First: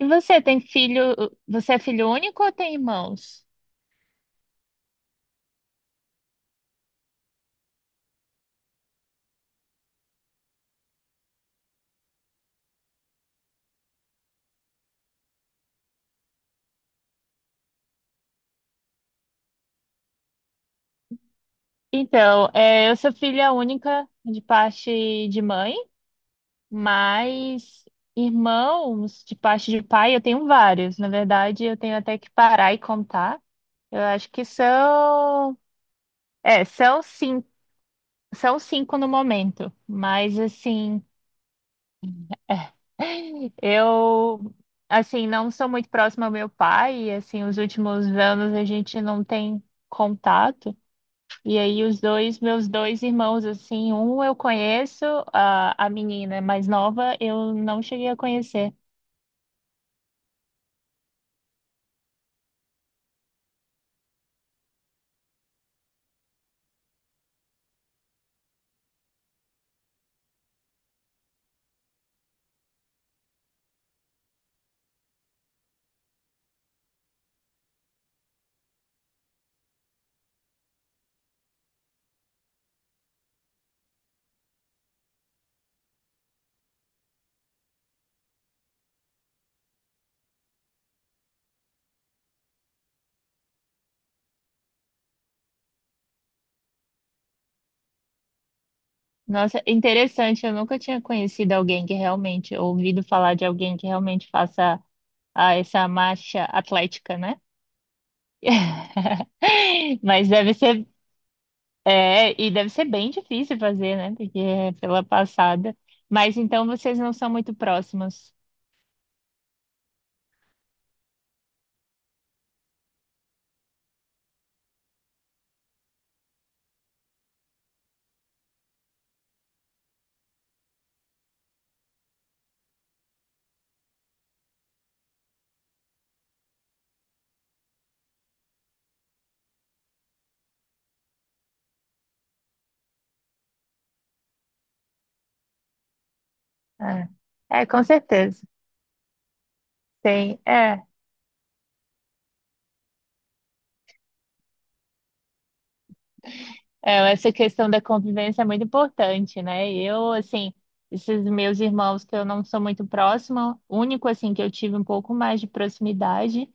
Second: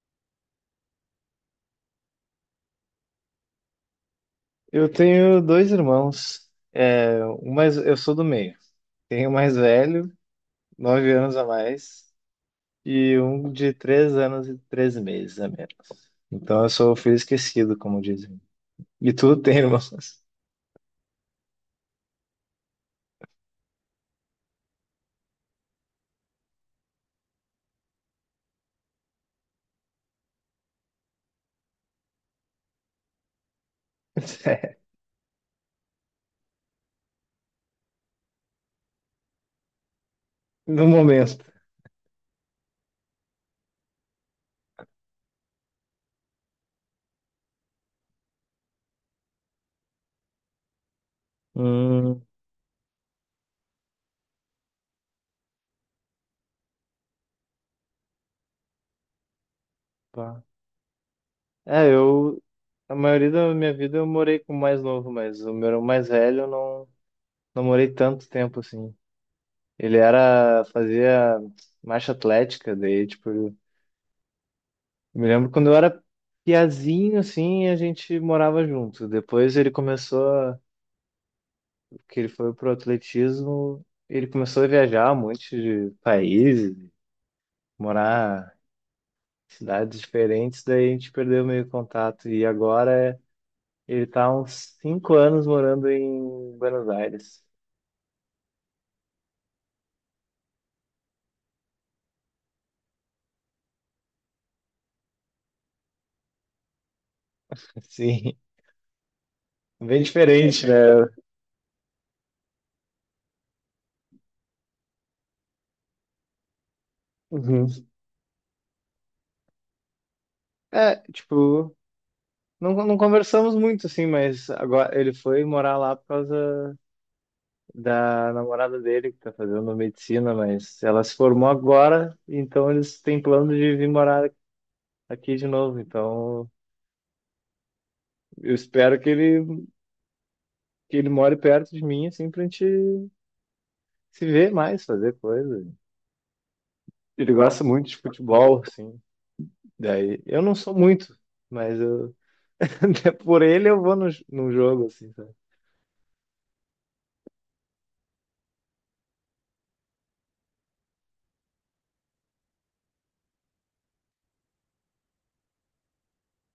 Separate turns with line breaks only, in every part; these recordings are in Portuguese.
E você tem filho? Você é filho único ou tem irmãos?
Eu tenho dois irmãos. É, um mais, eu sou do meio. Tenho um mais velho, 9 anos a mais, e um de 3 anos e 3 meses a menos. Então eu sou o filho esquecido, como dizem. E tu tem irmãos?
Então, é, eu sou filha única de parte de mãe, mas irmãos de parte de pai eu tenho vários. Na verdade, eu tenho até que parar e contar. Eu acho que
É,
são, é, são 5, são 5 no momento, mas
no
assim,
momento.
é, eu assim não sou muito próxima ao meu pai, e, assim, os últimos anos a gente não tem contato. E aí os
Hum,
dois, meus dois irmãos, assim, um eu conheço, a menina mais nova eu não cheguei a conhecer.
pá. É, eu. A maioria da minha vida eu morei com o mais novo, mas o meu irmão mais velho eu não, não morei tanto tempo assim. Fazia marcha atlética, daí, tipo, eu me lembro quando eu era piazinho, assim, a gente morava junto. Depois ele começou, que ele foi pro atletismo, ele começou a viajar um monte de países, morar em cidades diferentes, daí a gente perdeu meio contato. E agora ele tá há uns 5 anos morando em Buenos Aires.
Nossa, interessante, eu nunca tinha conhecido alguém que realmente, ouvido falar de alguém que realmente faça ah, essa marcha atlética, né?
Assim, bem
Mas deve
diferente, né?
ser, é, e deve ser bem difícil fazer, né? Porque é pela passada. Mas então vocês não são muito
Uhum.
próximos.
É, tipo, não, não conversamos muito, assim, mas agora ele foi morar lá por causa da namorada dele que tá fazendo medicina, mas ela se formou agora, então eles têm plano de vir morar aqui de novo. Então eu espero que ele more perto de mim, assim, pra gente se ver mais, fazer coisa.
Ah,
Ele gosta
é, com
muito de
certeza.
futebol, assim. Daí
Tem,
eu não sou
é.
muito, mas eu por ele eu vou no jogo, assim, sabe?
É, essa questão da convivência é muito importante, né? Eu, assim, esses meus irmãos que eu não sou muito próxima, o único, assim, que eu tive um pouco mais de proximidade,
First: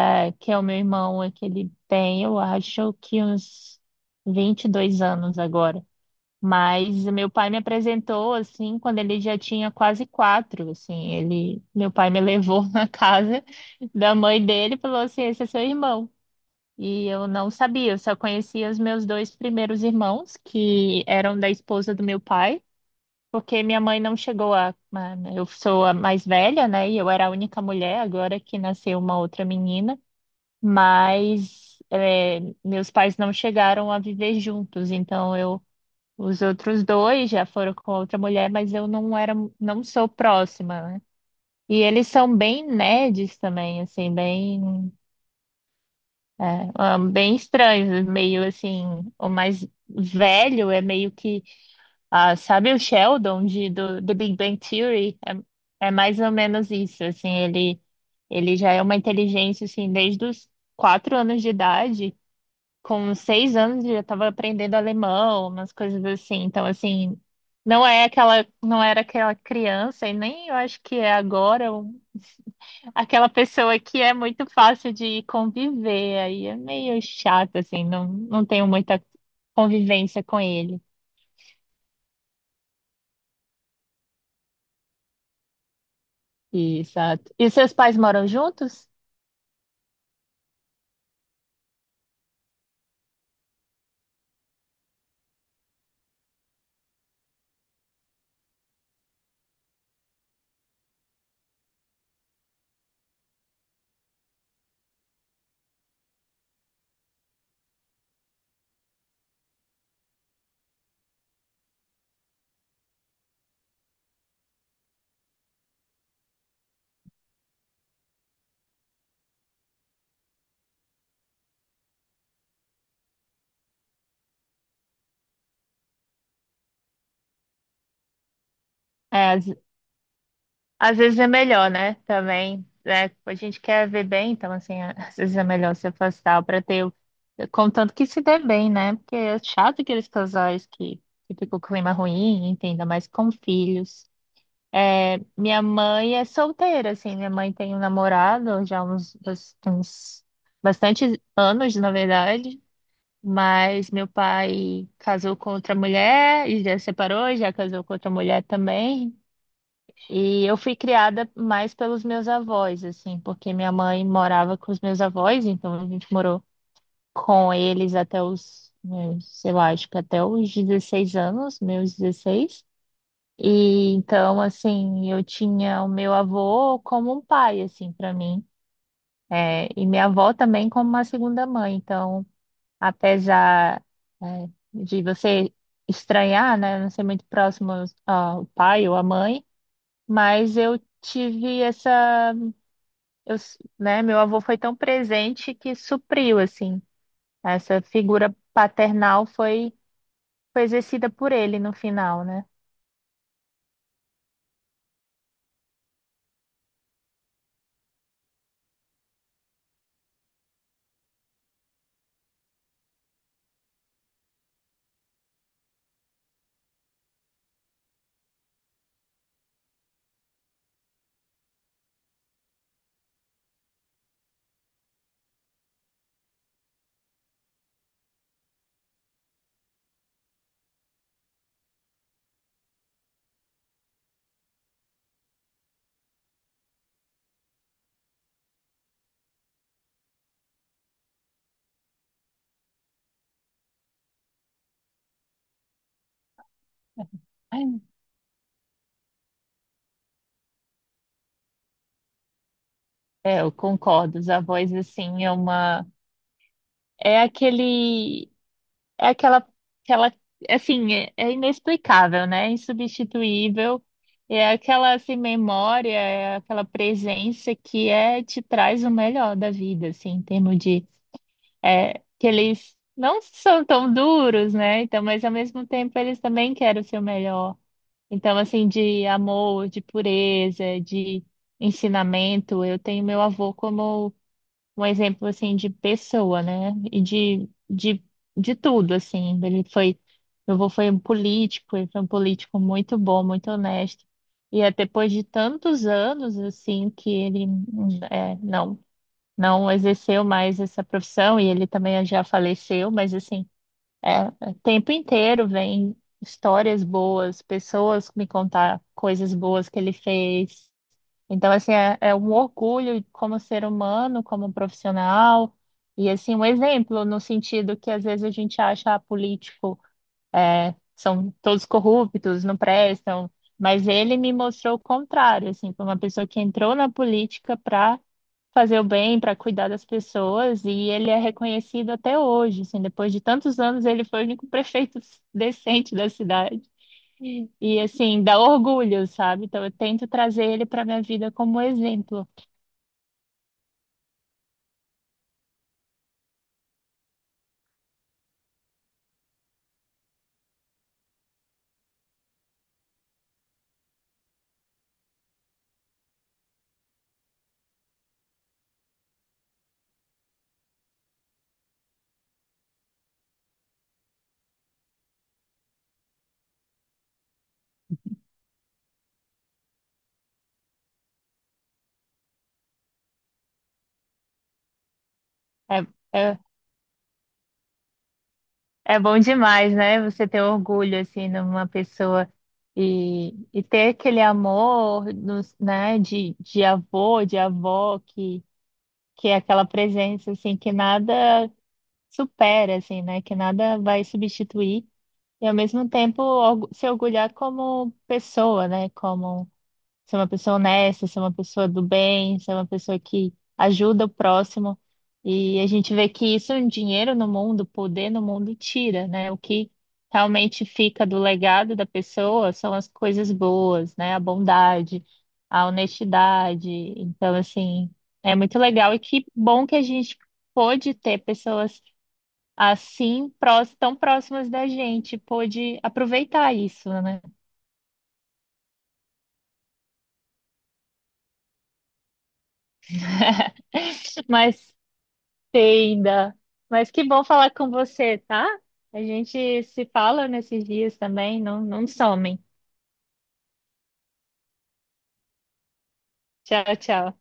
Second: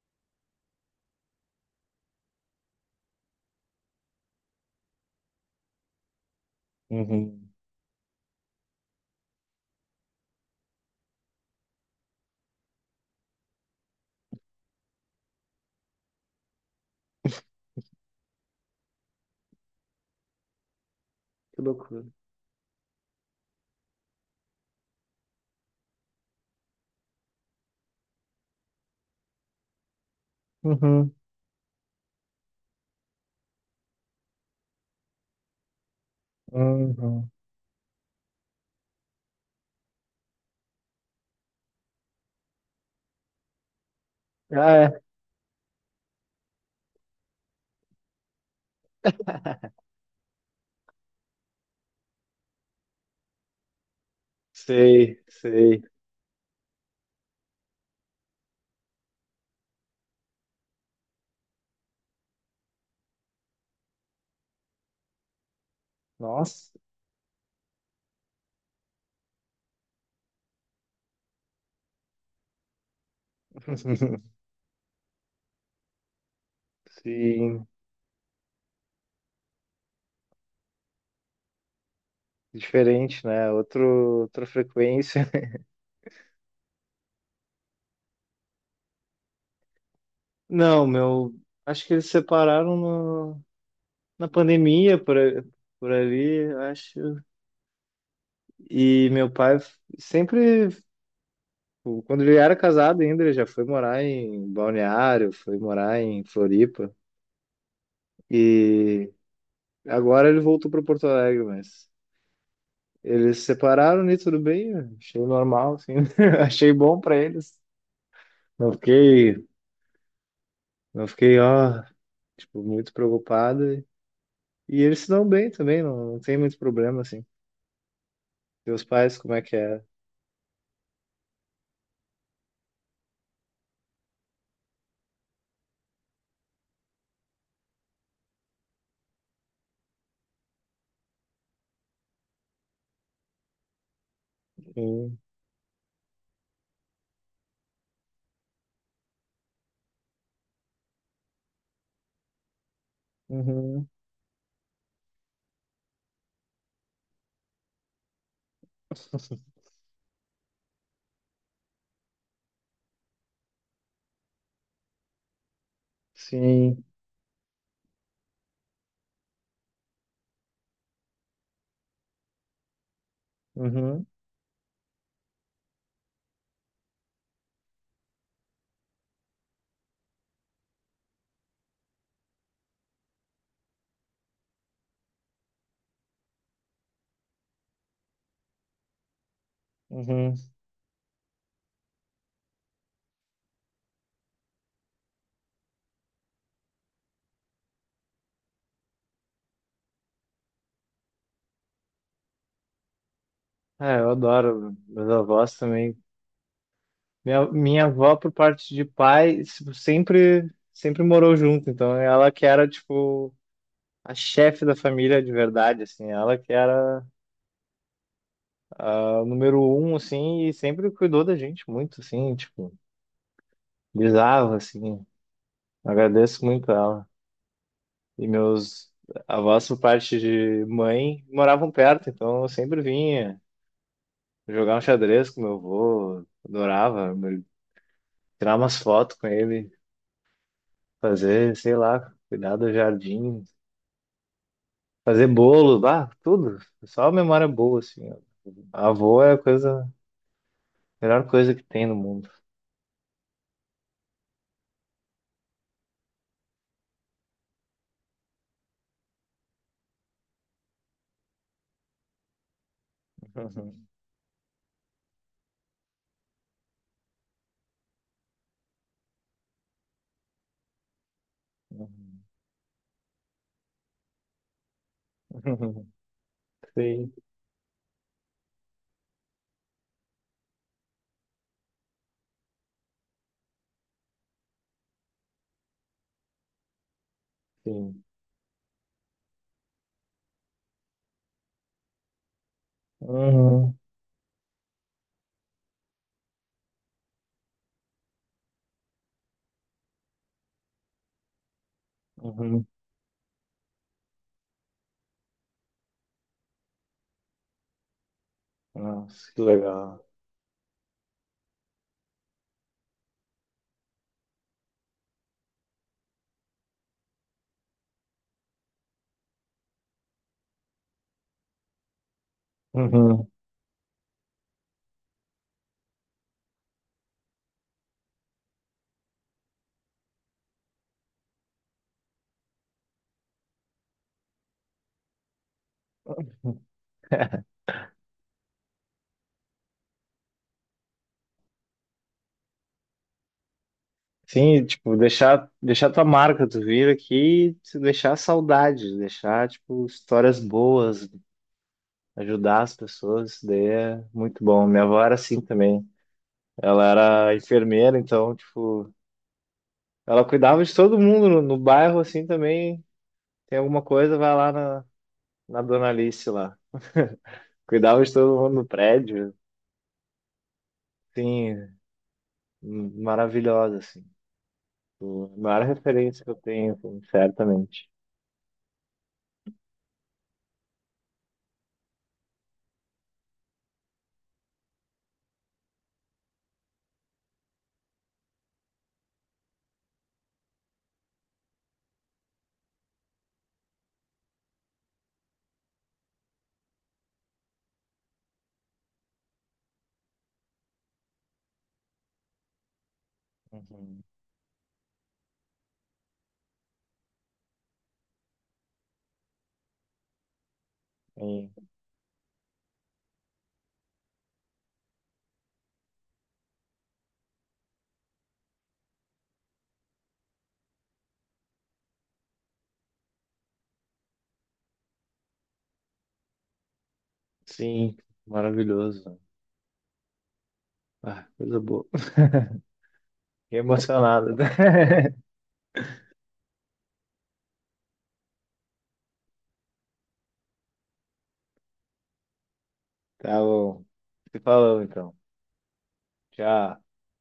é, que é o meu irmão, é que ele tem, eu acho que uns 22 anos agora. Mas meu pai
Uhum.
me apresentou, assim, quando ele já tinha quase quatro, assim, ele, meu pai me levou na casa da mãe dele e falou assim, esse é seu irmão. E eu não sabia, eu só conhecia os meus dois primeiros irmãos, que eram da
Que
esposa do
loucura.
meu pai, porque minha mãe não chegou a. a- Eu sou a mais velha, né? E eu era a única mulher, agora que nasceu uma outra menina.
Uhum,
Mas é, meus pais não chegaram a viver juntos, então eu. Os outros
uhum.
dois já foram com outra mulher, mas eu não era, não sou próxima, né? E eles são bem nerds também, assim,
Ah,
bem.
é.
É, ah, bem estranhos, meio assim, o mais velho é meio que, ah, sabe o Sheldon de, do Big Bang Theory?
Sei, sei.
É, é mais ou menos isso, assim, ele já é uma inteligência, assim, desde os quatro anos de idade, com 6 anos ele já estava aprendendo alemão, umas coisas assim, então,
Nossa.
assim, não é aquela, não era aquela criança, e nem eu acho que é agora, um Aquela pessoa que é muito fácil de conviver, aí é meio chato,
Sim.
assim, não, não tenho muita convivência com ele.
Diferente, né? Outra frequência.
Exato. E seus pais moram juntos?
Não, meu. Acho que eles separaram no, na pandemia por, por ali, acho. E meu pai sempre, tipo, quando ele era casado ainda, ele já foi morar em Balneário, foi morar em Floripa. E agora ele voltou para Porto Alegre, mas eles se separaram e tudo bem, eu achei normal, assim. Achei bom para eles. Não fiquei, não fiquei, ó, tipo, muito preocupado. E eles se dão bem também, não, não tem muito problema, assim. Teus pais,
É,
como é
às,
que é?
às vezes é melhor, né? Também, né? A gente quer ver bem, então, assim, às vezes é melhor se afastar para ter, o- contanto que se dê bem, né? Porque é chato aqueles casais que fica o clima ruim, entenda, mais com filhos.
Sim.
Minha mãe é solteira, assim. Minha mãe tem um namorado já há uns, bas- uns bastantes anos, na verdade.
Uhum.
Mas meu pai casou com outra mulher e já separou, já casou com outra mulher também. E eu fui criada mais pelos meus avós, assim, porque minha mãe morava com os meus avós, então a gente morou
Sim.
com eles até os, meus, sei lá, acho que até os 16 anos, meus 16 e
Uhum.
então, assim, eu tinha o meu avô como um pai, assim, para mim. É, e minha avó também como uma segunda mãe. Então, apesar, é, de você estranhar, né, não ser muito próximo ao pai ou à mãe,
Uhum.
mas eu tive essa, eu, s- né, meu avô foi tão presente que supriu, assim, essa figura paternal foi, foi exercida por ele no final, né?
É, eu adoro meus avós também. Minha avó, por parte de pai, tipo, sempre, sempre morou junto. Então, ela que era, tipo, a chefe da família de verdade, assim. Ela que era a número um, assim, e sempre cuidou da gente muito, assim, tipo, bizarro, assim. Agradeço muito a ela. E meus avós, por parte de mãe, moravam perto, então eu sempre vinha jogar um xadrez com meu avô, adorava, tirar umas fotos com ele, fazer, sei lá, cuidar do jardim, fazer bolo, bah, tudo. Só memória boa, assim, ó. Avô é a melhor coisa que tem no mundo.
É, eu concordo. Os avós, assim, é uma. É aquele. É aquela. Aquela... Assim, é, é inexplicável, né? É insubstituível. É aquela, assim, memória, é aquela presença que é, te traz o melhor da vida, assim, em termos de. É, que eles não são tão duros, né? Então, mas ao mesmo tempo, eles também querem o seu
Sim,
melhor. Então, assim, de amor, de pureza, de ensinamento. Eu tenho meu avô como um exemplo assim de pessoa, né? E de,
sim.
de, de tudo, assim. Ele foi, meu avô foi um político, ele foi um político muito bom, muito
Uhum,
honesto. E é depois de tantos anos, assim, que ele é, não, não exerceu mais essa profissão, e ele também já
uhum.
faleceu, mas assim, é, o tempo inteiro vem histórias boas, pessoas me contar
Nossa,
coisas
que
boas que ele
legal.
fez. Então, assim, é, é um orgulho como ser humano, como profissional, e assim, um exemplo no sentido que às vezes a gente acha ah, político, é, são todos corruptos, não
Uhum.
prestam, mas ele me mostrou o contrário, assim, foi uma pessoa que entrou na política para fazer o bem, para cuidar das pessoas, e ele é reconhecido até hoje, assim, depois de tantos anos, ele foi o único prefeito decente da cidade. E assim, dá orgulho, sabe? Então eu tento trazer ele para minha vida como exemplo.
Sim, tipo, deixar tua marca, tu vir aqui, e deixar saudade, deixar, tipo, histórias boas, ajudar as pessoas, isso daí é muito bom. Minha avó era assim também. Ela era enfermeira, então, tipo, ela cuidava de todo mundo no bairro, assim, também. Tem alguma coisa, vai lá na Dona Alice lá. Cuidava de todo mundo no prédio, sim, maravilhosa, assim. Tipo, a maior
É,
referência que eu
é,
tenho, assim, certamente.
é bom demais, né? Você ter orgulho assim numa pessoa e ter aquele amor nos, né, de avô, de avó, que é aquela presença assim que nada supera, assim, né? Que nada vai substituir. E ao mesmo tempo orgu- se orgulhar como pessoa, né? Como ser uma pessoa honesta, ser uma pessoa do bem, ser uma pessoa que ajuda o próximo. E a gente vê que isso, um dinheiro no mundo, poder no mundo tira, né? O que realmente fica do
Uhum.
legado da pessoa são as coisas boas, né? A bondade, a honestidade. Então, assim, é muito legal e que bom que a gente pôde ter pessoas assim, prós- tão próximas da gente, pôde aproveitar isso, né?
Sim, maravilhoso. Ah, coisa boa. Fiquei emocionado, né?
Mas entenda. Mas que bom falar com você, tá? A gente se fala nesses dias também, não, não somem.
Tá bom. Se falou então.
Tchau,
Tchau.
tchau.